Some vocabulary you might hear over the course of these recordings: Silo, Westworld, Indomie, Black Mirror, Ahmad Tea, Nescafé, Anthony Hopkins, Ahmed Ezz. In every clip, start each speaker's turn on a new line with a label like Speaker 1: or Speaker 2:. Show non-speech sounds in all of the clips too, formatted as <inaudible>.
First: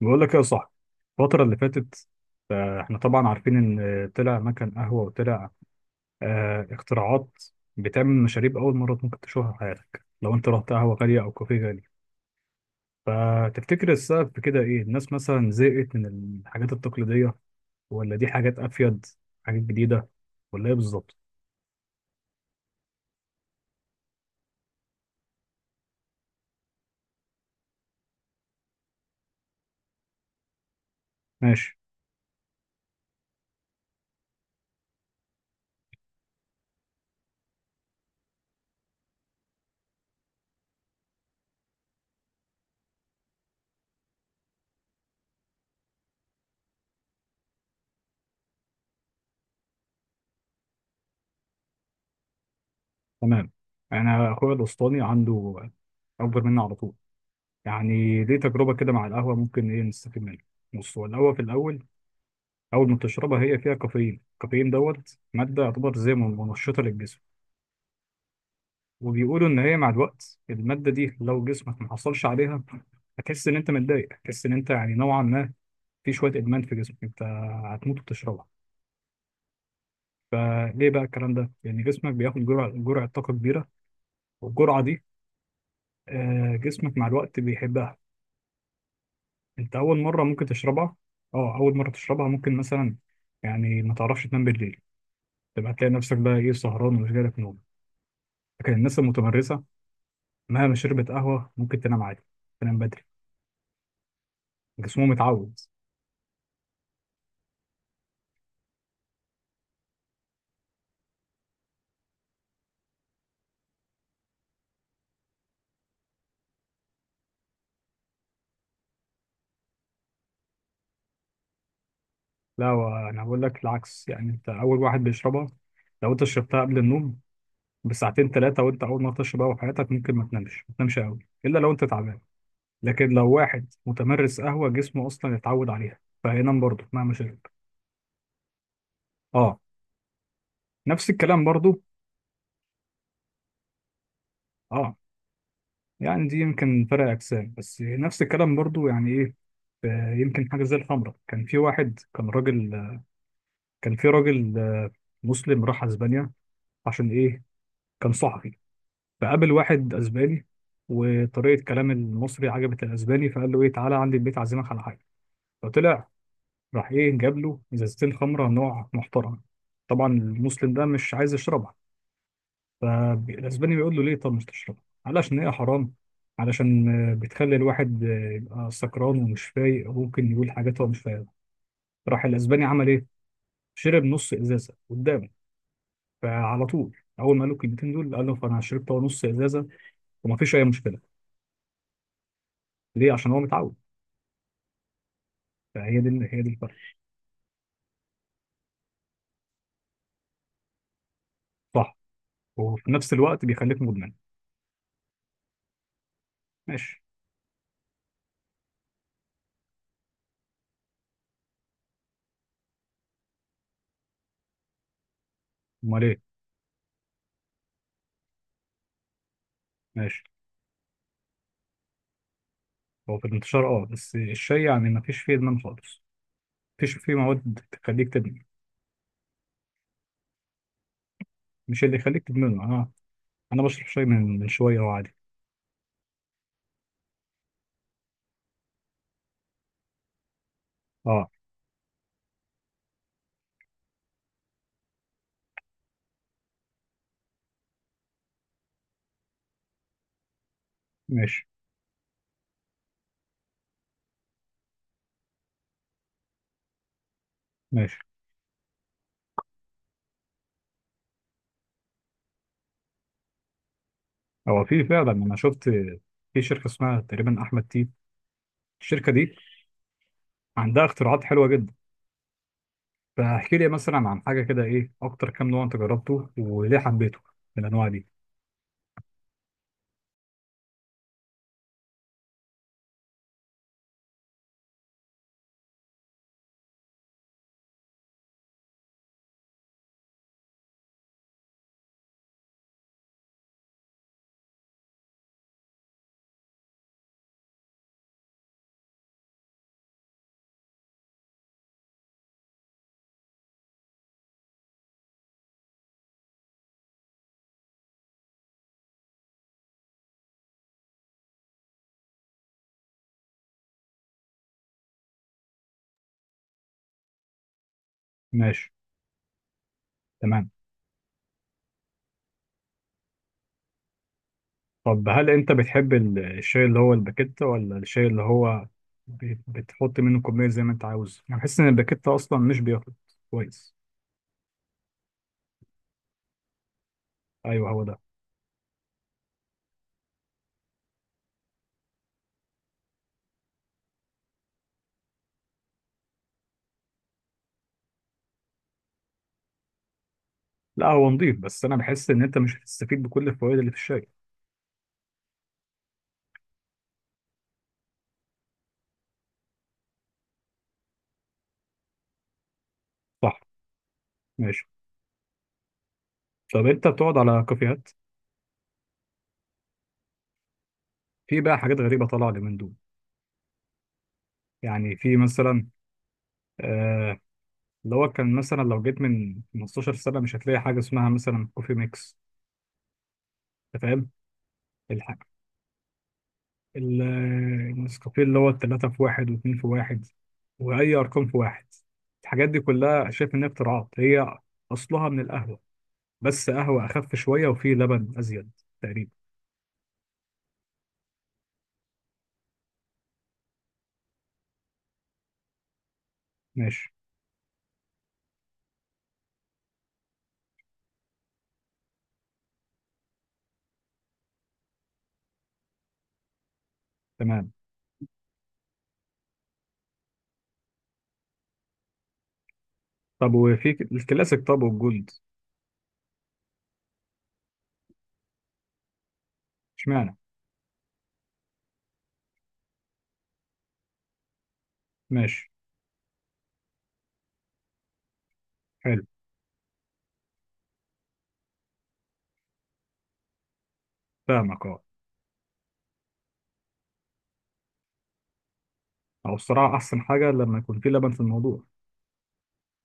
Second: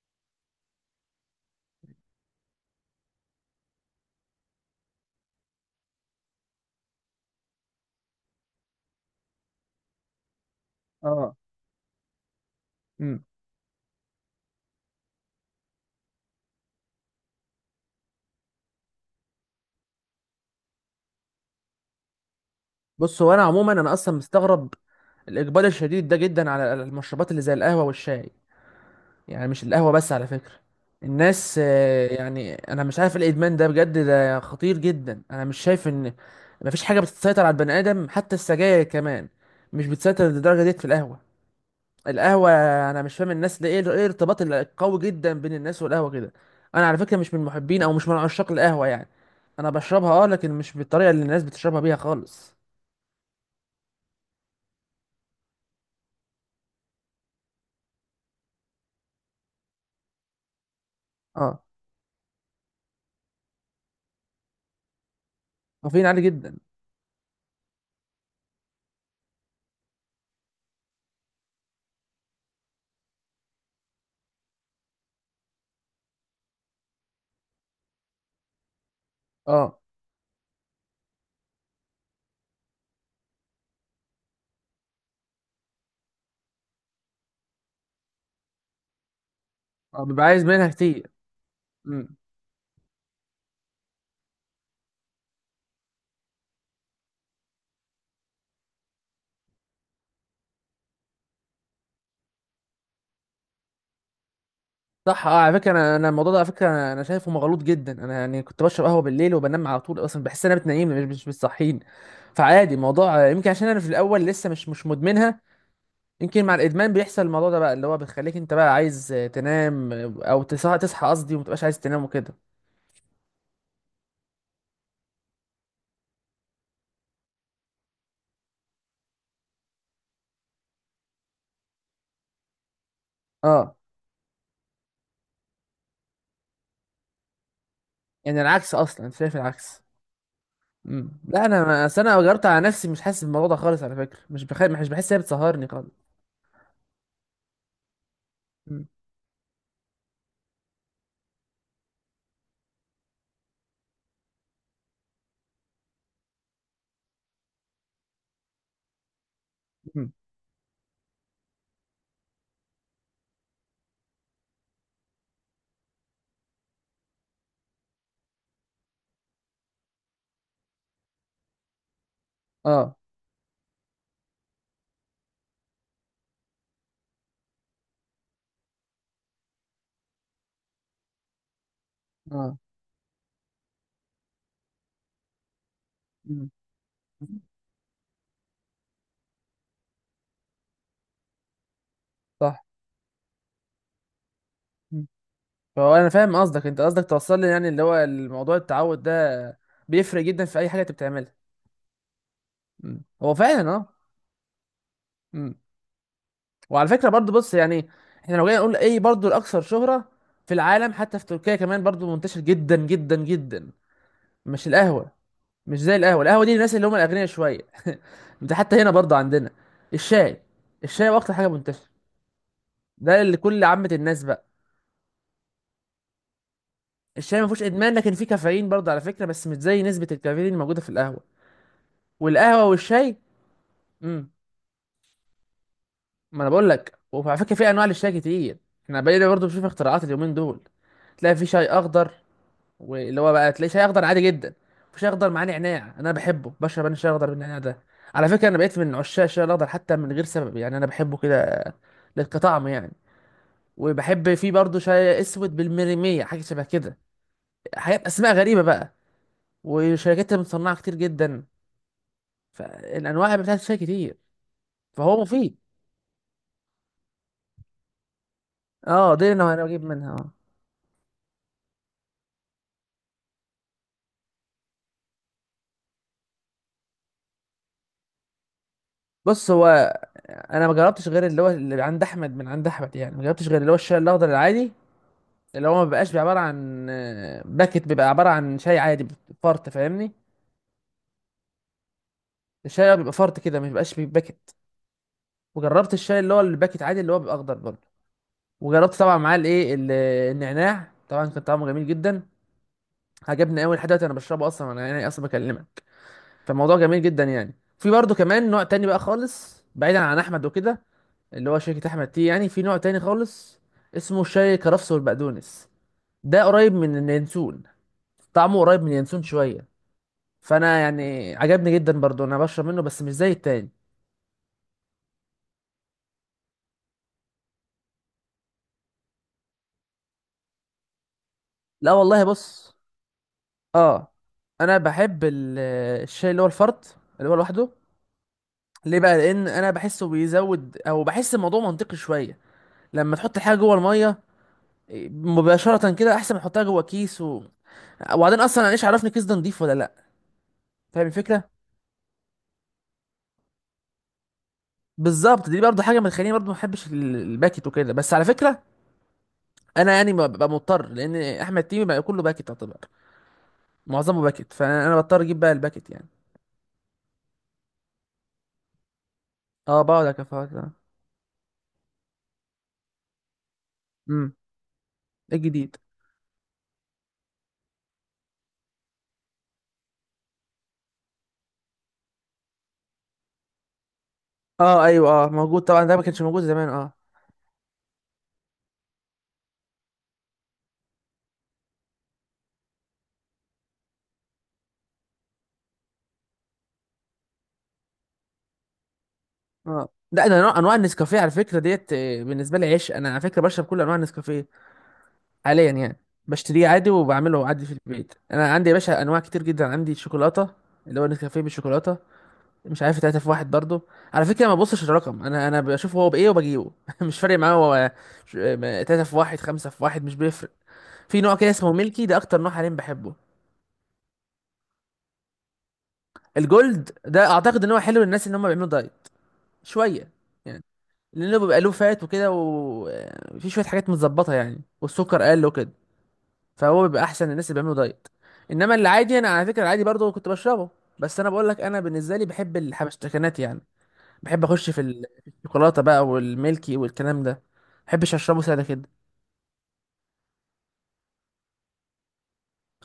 Speaker 1: بقول لك إيه يا صاحبي. الفترة اللي فاتت، احنا طبعا عارفين ان طلع مكان قهوة وطلع اختراعات بتعمل مشاريب أول مرة ممكن تشوفها في حياتك لو انت رحت قهوة غالية أو
Speaker 2: اه.
Speaker 1: كافيه غالي.
Speaker 2: امم
Speaker 1: فتفتكر السبب في كده ايه؟ الناس مثلا زهقت من الحاجات التقليدية، ولا دي حاجات أفيد، حاجات جديدة، ولا ايه بالظبط؟
Speaker 2: بص، هو انا عموما اصلا مستغرب الاقبال الشديد ده جدا على المشروبات اللي زي القهوه والشاي. يعني مش القهوه بس على فكره، الناس
Speaker 1: ماشي.
Speaker 2: يعني انا مش عارف إيه الادمان ده، بجد ده خطير جدا. انا مش شايف ان مفيش حاجه بتسيطر على البني ادم، حتى السجاير كمان مش بتسيطر للدرجه ديت في القهوه. القهوه، انا مش فاهم الناس ده ايه الارتباط القوي جدا بين الناس والقهوه كده. انا على فكره مش من محبين او مش من عشاق القهوه يعني. انا بشربها، اه، لكن مش بالطريقه اللي الناس بتشربها بيها خالص.
Speaker 1: تمام. أنا أخويا الأسطاني عنده، أكبر مني على طول، يعني ليه تجربة كده مع القهوة، ممكن ايه نستفيد منها؟ بص، هو القهوة في
Speaker 2: اه،
Speaker 1: الأول، اول ما تشربها هي فيها كافيين. الكافيين دوت ماده يعتبر
Speaker 2: كافيين
Speaker 1: زي
Speaker 2: عالي
Speaker 1: ما
Speaker 2: جدا.
Speaker 1: منشطه للجسم. وبيقولوا ان هي مع الوقت الماده دي لو جسمك ما حصلش عليها، هتحس ان انت متضايق، هتحس ان انت يعني نوعا ما في شويه ادمان في جسمك، انت هتموت وتشربها.
Speaker 2: اه.
Speaker 1: فليه بقى الكلام ده؟ لان جسمك بياخد جرعه طاقه كبيره، والجرعه دي، جسمك مع الوقت بيحبها. انت اول
Speaker 2: اه،
Speaker 1: مره
Speaker 2: بيبقى عايز
Speaker 1: ممكن
Speaker 2: منها
Speaker 1: تشربها.
Speaker 2: كتير.
Speaker 1: اه، اول مره
Speaker 2: امم
Speaker 1: تشربها ممكن مثلا يعني ما تعرفش تنام بالليل، تبقى تلاقي نفسك بقى ايه سهران ومش جالك نوم. لكن الناس المتمرسه، مهما شربت قهوة ممكن تنام عادي، تنام بدري، جسمه
Speaker 2: صح، اه. على
Speaker 1: متعود.
Speaker 2: فكره انا الموضوع ده، على فكره انا شايفه مغلوط جدا. انا يعني كنت بشرب قهوه بالليل وبنام على طول، اصلا بحس ان انا بتنيمني، مش بتصحيني. فعادي الموضوع، يمكن عشان انا في الاول لسه مش مدمنها. يمكن مع الادمان بيحصل الموضوع ده بقى، اللي هو بيخليك انت بقى عايز تنام، او تصحى قصدي، وما تبقاش عايز تنام وكده.
Speaker 1: لا، هو أنا بقول لك العكس. يعني أنت أول واحد بيشربها، لو أنت شربتها قبل النوم بساعتين ثلاثة، وأنت أول ما تشرب قهوة في حياتك، ممكن ما تنامش قوي، إلا لو أنت تعبان. لكن لو واحد
Speaker 2: اه.
Speaker 1: متمرس قهوة، جسمه أصلا اتعود عليها، فهينام برضه مهما شرب.
Speaker 2: يعني العكس اصلا، انت شايف
Speaker 1: أه،
Speaker 2: العكس.
Speaker 1: نفس الكلام
Speaker 2: لا،
Speaker 1: برضه.
Speaker 2: اصل انا جربت على نفسي، مش حاسس بالموضوع ده خالص على فكره. مش
Speaker 1: أه،
Speaker 2: بحس ان هي بتسهرني خالص.
Speaker 1: يعني دي يمكن فرق أجسام، بس نفس الكلام
Speaker 2: امم.
Speaker 1: برضه. يعني إيه؟ يمكن حاجة زي الخمرة. كان في واحد، كان راجل، كان في راجل مسلم راح اسبانيا. عشان ايه؟ كان صحفي، فقابل واحد
Speaker 2: امم.
Speaker 1: اسباني، وطريقه كلام المصري عجبت الاسباني، فقال له ايه، تعالى عندي البيت عازمك على حاجه. فطلع، راح ايه، جاب له ازازتين خمره نوع محترم. طبعا المسلم ده مش عايز يشربها.
Speaker 2: اه.
Speaker 1: فالاسباني بيقول له ليه؟ طب مش تشربها علشان هي حرام، علشان بتخلي الواحد يبقى سكران ومش فايق، وممكن يقول حاجات هو مش فاهمها. راح
Speaker 2: اه.
Speaker 1: الاسباني عمل ايه؟ شرب نص ازازه قدامه.
Speaker 2: مم.
Speaker 1: فعلى طول، اول ما قالوا الكلمتين دول، قال له فانا شربت هو نص ازازه وما فيش اي مشكله.
Speaker 2: صح.
Speaker 1: ليه؟ عشان هو متعود.
Speaker 2: مم. فهو
Speaker 1: فهي دي،
Speaker 2: انا فاهم
Speaker 1: هي دي
Speaker 2: قصدك،
Speaker 1: الفرق.
Speaker 2: انت قصدك توصل لي يعني اللي هو الموضوع، التعود ده بيفرق جدا في اي حاجه انت بتعملها.
Speaker 1: صح، وفي
Speaker 2: مم.
Speaker 1: نفس
Speaker 2: هو
Speaker 1: الوقت
Speaker 2: فعلا
Speaker 1: بيخليك
Speaker 2: اه.
Speaker 1: مدمن.
Speaker 2: مم. وعلى
Speaker 1: ماشي.
Speaker 2: فكره برضو، بص يعني، احنا لو جينا نقول ايه برضو الاكثر شهره في العالم، حتى في تركيا كمان برضو منتشر جدا جدا جدا، مش القهوه، مش زي
Speaker 1: امال ايه؟
Speaker 2: القهوه. القهوه دي للناس اللي هم الاغنياء شويه، ده حتى هنا برضو عندنا
Speaker 1: ماشي.
Speaker 2: الشاي. الشاي هو اكتر حاجه منتشره،
Speaker 1: هو
Speaker 2: ده
Speaker 1: في
Speaker 2: اللي كل
Speaker 1: الانتشار اه،
Speaker 2: عامه
Speaker 1: بس
Speaker 2: الناس بقى.
Speaker 1: الشاي يعني ما فيش فيه ادمان خالص، ما فيش فيه
Speaker 2: الشاي ما
Speaker 1: مواد
Speaker 2: فيهوش ادمان،
Speaker 1: تخليك
Speaker 2: لكن فيه
Speaker 1: تدمن،
Speaker 2: كافيين برضه على فكره، بس مش زي نسبه الكافيين اللي موجوده في القهوه
Speaker 1: مش اللي يخليك
Speaker 2: والقهوه
Speaker 1: تدمنه. انا
Speaker 2: والشاي.
Speaker 1: انا بشرب شاي
Speaker 2: امم
Speaker 1: من شويه، هو عادي.
Speaker 2: ما انا بقول لك، وعلى فكره في انواع للشاي كتير، احنا بقينا برضه بنشوف اختراعات اليومين دول.
Speaker 1: اه.
Speaker 2: تلاقي في شاي اخضر، واللي هو بقى تلاقي شاي اخضر عادي جدا، في شاي اخضر معاه نعناع. انا بحبه، بشرب انا الشاي الاخضر بالنعناع ده على فكره. انا بقيت من عشاق الشاي الاخضر حتى من غير سبب، يعني انا بحبه
Speaker 1: ماشي.
Speaker 2: كده للطعم يعني. وبحب فيه برضه شاي اسود بالمريميه، حاجه شبه كده،
Speaker 1: ماشي.
Speaker 2: حاجات اسماء غريبه بقى، وشركات مصنعه كتير جدا. فالانواع بتاعت الشاي كتير،
Speaker 1: هو في فعلا،
Speaker 2: فهو
Speaker 1: انا
Speaker 2: مفيد.
Speaker 1: شفت في شركه اسمها تقريبا احمد تي. الشركه
Speaker 2: اه، دي
Speaker 1: دي
Speaker 2: اللي انا بجيب منها اه.
Speaker 1: عندها اختراعات حلوه جدا. فاحكي لي مثلا عن حاجه كده، ايه اكتر كام نوع انت جربته، وليه حبيته من الانواع دي؟
Speaker 2: بص، هو انا ما جربتش غير اللي هو اللي عند احمد، من عند احمد يعني، ما جربتش غير اللي هو الشاي الاخضر العادي، اللي هو ما بيبقاش عباره عن باكت، بيبقى عباره عن شاي عادي فرط، فاهمني؟ الشاي بيبقى فرط كده، ما بيبقاش بيباكت. وجربت الشاي اللي هو الباكت عادي، اللي هو بيبقى اخضر برضه، وجربت طبعا معاه النعناع. طبعا كان طعمه جميل جدا، عجبني قوي. لحد دلوقتي انا بشربه اصلا، انا يعني اصلا بكلمك. فالموضوع جميل جدا يعني. في برضه كمان نوع تاني بقى خالص بعيدا عن احمد وكده، اللي هو شركة احمد تي، يعني في نوع تاني خالص اسمه شاي الكرفس والبقدونس، ده قريب من اليانسون، طعمه
Speaker 1: ماشي.
Speaker 2: قريب من اليانسون شوية.
Speaker 1: تمام.
Speaker 2: فانا يعني عجبني جدا برضو، انا بشرب منه بس مش زي التاني.
Speaker 1: طب هل انت بتحب الشاي اللي هو الباكيت، ولا الشاي اللي هو بتحط منه كميه زي ما انت عاوز؟ انا بحس ان
Speaker 2: لا
Speaker 1: الباكيت
Speaker 2: والله،
Speaker 1: اصلا مش
Speaker 2: بص
Speaker 1: بياخد. كويس.
Speaker 2: اه، انا بحب الشاي اللي هو الفرط، اللي هو
Speaker 1: ايوه،
Speaker 2: لوحده.
Speaker 1: هو ده.
Speaker 2: ليه بقى؟ لان انا بحسه بيزود، او بحس الموضوع منطقي شوية لما تحط حاجة جوه المية مباشرة كده، احسن ما احطها جوه كيس وبعدين اصلا انا ايش عرفني الكيس ده نضيف ولا لا.
Speaker 1: لا،
Speaker 2: فاهم
Speaker 1: هو نضيف،
Speaker 2: الفكرة؟
Speaker 1: بس انا بحس ان انت مش هتستفيد بكل الفوائد اللي في الشاي.
Speaker 2: بالظبط، دي برضه حاجة بتخليني برضه ما بحبش الباكت وكده. بس على فكرة انا يعني ببقى مضطر، لان احمد تيمي بقى كله باكت يعتبر،
Speaker 1: صح.
Speaker 2: معظمه باكت.
Speaker 1: ماشي.
Speaker 2: فانا بضطر اجيب بقى الباكت يعني.
Speaker 1: طب انت بتقعد على كافيهات؟
Speaker 2: اه، بقعد اكفاءات اه.
Speaker 1: في بقى حاجات غريبه طالعه اليومين دول.
Speaker 2: امم.
Speaker 1: يعني في مثلا،
Speaker 2: الجديد.
Speaker 1: آه، اللي هو كان مثلا لو جيت من 15 سنة مش هتلاقي حاجة اسمها مثلا كوفي ميكس. أنت فاهم؟
Speaker 2: اه ايوه،
Speaker 1: الحاجة
Speaker 2: اه موجود طبعا، ده ما كانش موجود زمان اه.
Speaker 1: ال- النسكافيه اللي هو التلاتة في واحد واتنين في واحد، وأي أرقام في واحد. الحاجات دي كلها شايف إنها اختراعات. هي أصلها من القهوة، بس قهوة أخف شوية وفيه لبن أزيد تقريبا.
Speaker 2: اه، ده انا انواع النسكافيه على فكره ديت، بالنسبه لي عشق. انا على فكره بشرب كل انواع النسكافيه حاليا يعني، بشتريه عادي
Speaker 1: ماشي.
Speaker 2: وبعمله عادي في البيت. انا عندي يا باشا انواع كتير جدا، عندي شوكولاته، اللي هو نسكافيه بالشوكولاته، مش عارف تلاته في واحد برضه، على فكره ما ببصش الرقم انا، بشوف هو بايه وبجيبه <laughs> مش فارق
Speaker 1: تمام.
Speaker 2: معايا هو تلاته في واحد، خمسه في واحد، مش بيفرق. في نوع كده اسمه ميلكي، ده اكتر نوع حاليا بحبه.
Speaker 1: طب وفي الكلاسيك، طب والجولد.
Speaker 2: الجولد ده اعتقد ان هو حلو للناس ان هم بيعملوا دايت شويه،
Speaker 1: اشمعنى؟
Speaker 2: يعني لانه بيبقى له فات وكده، وفي شويه حاجات متظبطه يعني، والسكر قل
Speaker 1: ماشي.
Speaker 2: وكده، فهو بيبقى احسن للناس اللي بيعملوا دايت. انما اللي
Speaker 1: حلو.
Speaker 2: عادي، انا على فكره العادي برضه كنت بشربه. بس انا بقول لك، انا بالنسبه لي بحب الحبشتكنات يعني، بحب
Speaker 1: فاهمك
Speaker 2: اخش في
Speaker 1: أه،
Speaker 2: في الشوكولاته بقى والميلكي، والكلام ده ما بحبش اشربه ساده كده.
Speaker 1: أو الصراحة أحسن حاجة لما يكون فيه لبن في الموضوع.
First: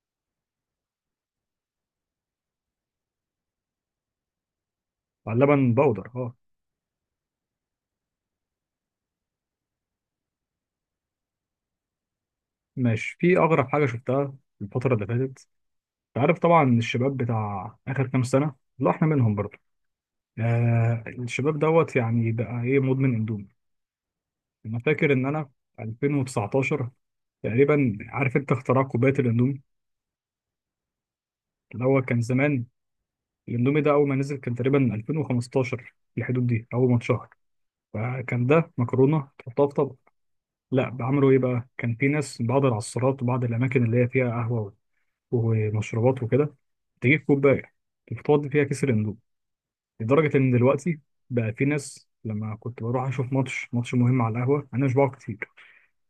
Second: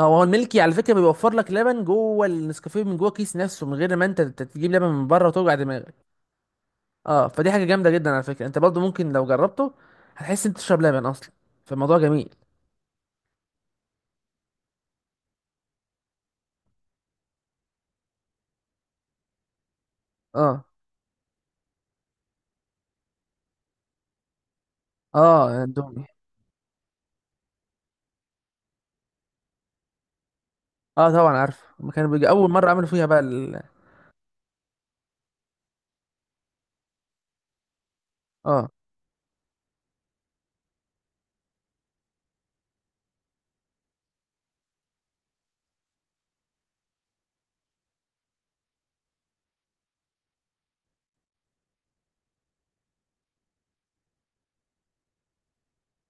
Speaker 2: هو هو الميلكي على فكره بيوفر لك لبن جوه النسكافيه، من جوه الكيس نفسه، من غير ما انت تجيب لبن من بره وتوجع
Speaker 1: اللبن بودر
Speaker 2: دماغك.
Speaker 1: اه.
Speaker 2: اه، فدي حاجه جامده جدا على فكره، انت برضه ممكن لو جربته هتحس انت تشرب لبن اصلا. فالموضوع جميل.
Speaker 1: ماشي. في أغرب حاجة شفتها الفترة اللي فاتت. أنت عارف طبعا الشباب بتاع آخر كام سنة، لا إحنا منهم برضه،
Speaker 2: اه.
Speaker 1: آه الشباب دوت يعني بقى إيه، مدمن أندومي. أنا فاكر إن أنا
Speaker 2: اه
Speaker 1: في
Speaker 2: اندومي.
Speaker 1: 2019 تقريبا، عارف أنت اختراع كوباية الأندومي؟
Speaker 2: اه طبعا عارف،
Speaker 1: اللي
Speaker 2: ما
Speaker 1: هو
Speaker 2: كانوا
Speaker 1: كان
Speaker 2: بيجي اول
Speaker 1: زمان،
Speaker 2: مره عملوا فيها بقى
Speaker 1: الأندومي ده أول ما نزل كان تقريبا 2015 في الحدود دي، أول ما اتشهر فكان
Speaker 2: اه.
Speaker 1: ده مكرونة تحطها في طبق. لا، بعملوا إيه بقى، كان في ناس من بعض العصارات وبعض الأماكن اللي هي فيها قهوة ومشروبات وكده، تجيب كوباية تفضي فيها كيس الاندومي. لدرجة إن دلوقتي بقى في ناس، لما كنت بروح أشوف ماتش مهم على القهوة، أنا مش بقعد كتير،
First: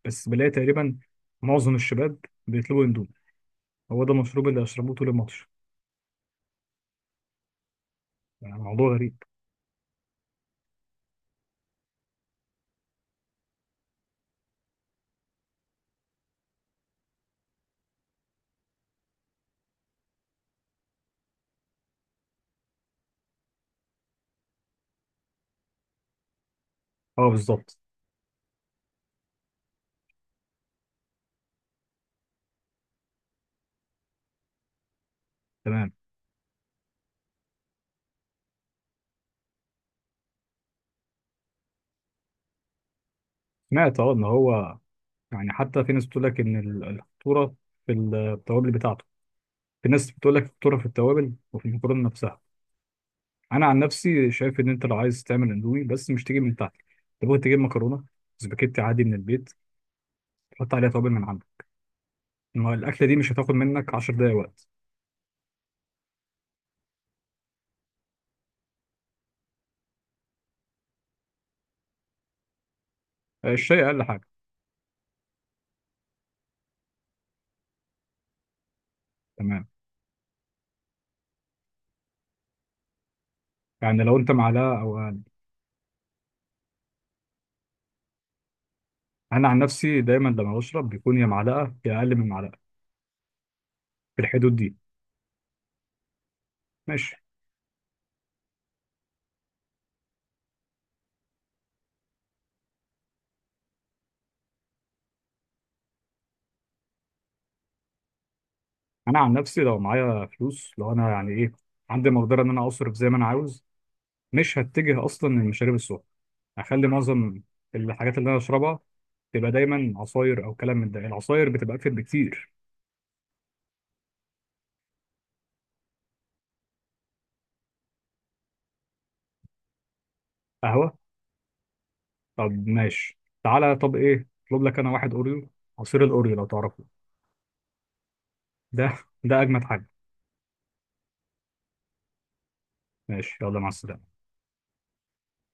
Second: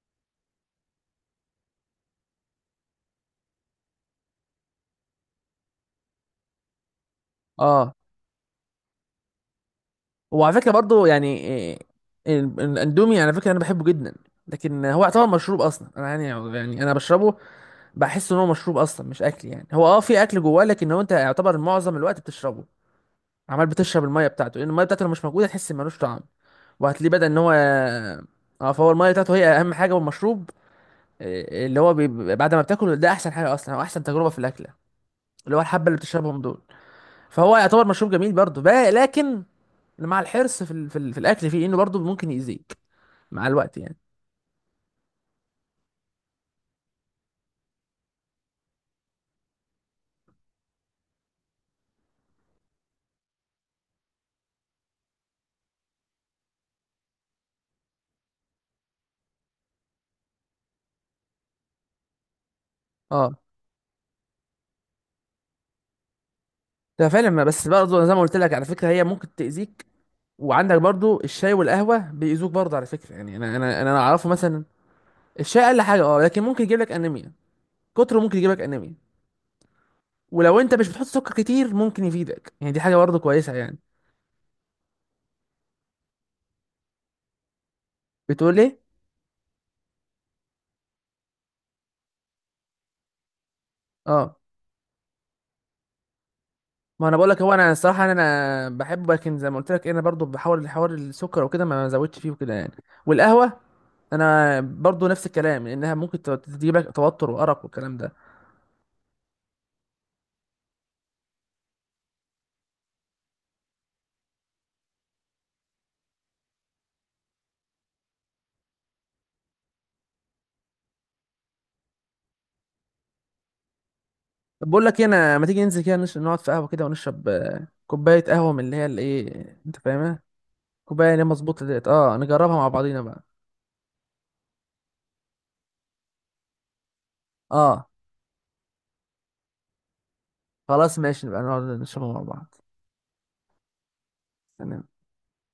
Speaker 1: بس بلاقي تقريبا معظم الشباب بيطلبوا اندومي، هو ده المشروب اللي أشربوه طول الماتش.
Speaker 2: اه.
Speaker 1: يعني موضوع غريب.
Speaker 2: وعلى فكره برضو يعني الاندومي على فكره انا بحبه جدا، لكن هو يعتبر مشروب اصلا. انا يعني، يعني انا بشربه، بحس ان هو مشروب اصلا مش اكل يعني. هو اه في اكل جواه، لكن هو انت يعتبر معظم الوقت بتشربه، عمال بتشرب الميه بتاعته، لان الميه بتاعته لو مش موجوده تحس إن ملوش طعم. وهتلاقيه بدأ
Speaker 1: أه،
Speaker 2: ان هو
Speaker 1: بالظبط.
Speaker 2: اه، فهو الميه بتاعته هي اهم حاجه، والمشروب اللي هو بعد ما بتاكله، ده احسن حاجه اصلا او احسن تجربه في الاكله، اللي هو الحبه
Speaker 1: تمام.
Speaker 2: اللي بتشربهم دول. فهو يعتبر مشروب جميل برضه بقى، لكن مع الحرص في في الاكل فيه، انه برضه ممكن يأذيك مع الوقت يعني.
Speaker 1: سمعت أه إن هو يعني، حتى في ناس بتقول لك إن الخطورة في التوابل بتاعته، في ناس بتقول لك الخطورة في التوابل وفي المكرونة نفسها. أنا عن نفسي شايف إن أنت لو عايز تعمل اندومي، بس مش تجيب من تحت، تبغى تجيب مكرونة سباكيتي عادي من البيت، حط عليها توابل من عندك. ما الاكله دي مش
Speaker 2: اه،
Speaker 1: هتاخد منك 10 دقايق وقت.
Speaker 2: ده فعلا بس برضه زي ما قلت لك على فكره، هي ممكن تأذيك. وعندك برضه الشاي والقهوه بيأذوك برضه على فكره يعني، انا انا
Speaker 1: الشاي
Speaker 2: انا
Speaker 1: اقل حاجه.
Speaker 2: اعرفه مثلا. الشاي اقل حاجه اه، لكن ممكن يجيب لك انيميا، كتره ممكن يجيب لك انيميا.
Speaker 1: تمام.
Speaker 2: ولو انت مش بتحط سكر كتير ممكن يفيدك يعني، دي حاجه برضه كويسه يعني.
Speaker 1: يعني لو انت معلقه او اقل،
Speaker 2: بتقول ايه؟
Speaker 1: انا عن نفسي دايما لما بشرب بيكون يا معلقه يا اقل من معلقه، في
Speaker 2: اه،
Speaker 1: الحدود دي.
Speaker 2: ما
Speaker 1: ماشي.
Speaker 2: انا بقول لك، هو انا الصراحه انا بحبه، لكن زي ما قلت لك انا برضه بحاول حوار السكر وكده، ما زودتش فيه وكده يعني. والقهوه انا برضو نفس الكلام، لانها ممكن تجيب لك توتر وارق والكلام ده.
Speaker 1: انا عن نفسي لو معايا فلوس، لو انا يعني ايه، عندي مقدره ان انا اصرف زي ما انا عاوز، مش هتجه اصلا للمشاريب السخنه. هخلي معظم الحاجات اللي انا اشربها تبقى دايما عصاير، او كلام من ده، العصاير بتبقى اكتر بكتير.
Speaker 2: طب بقول لك انا ما تيجي ننزل كده نقعد في قهوه كده، ونشرب كوبايه قهوه من اللي هي الايه انت فاهمها،
Speaker 1: قهوه.
Speaker 2: كوبايه اللي هي مظبوطه ديت اه، نجربها مع
Speaker 1: طب
Speaker 2: بعضينا
Speaker 1: ماشي.
Speaker 2: بقى.
Speaker 1: تعالى، طب ايه، اطلب لك انا واحد اوريو، عصير الاوريو لو تعرفه.
Speaker 2: اه
Speaker 1: ده ده اجمد حاجه.
Speaker 2: خلاص، ماشي، نبقى نقعد نشربها مع بعض.
Speaker 1: ماشي، يلا، مع السلامه.
Speaker 2: تمام.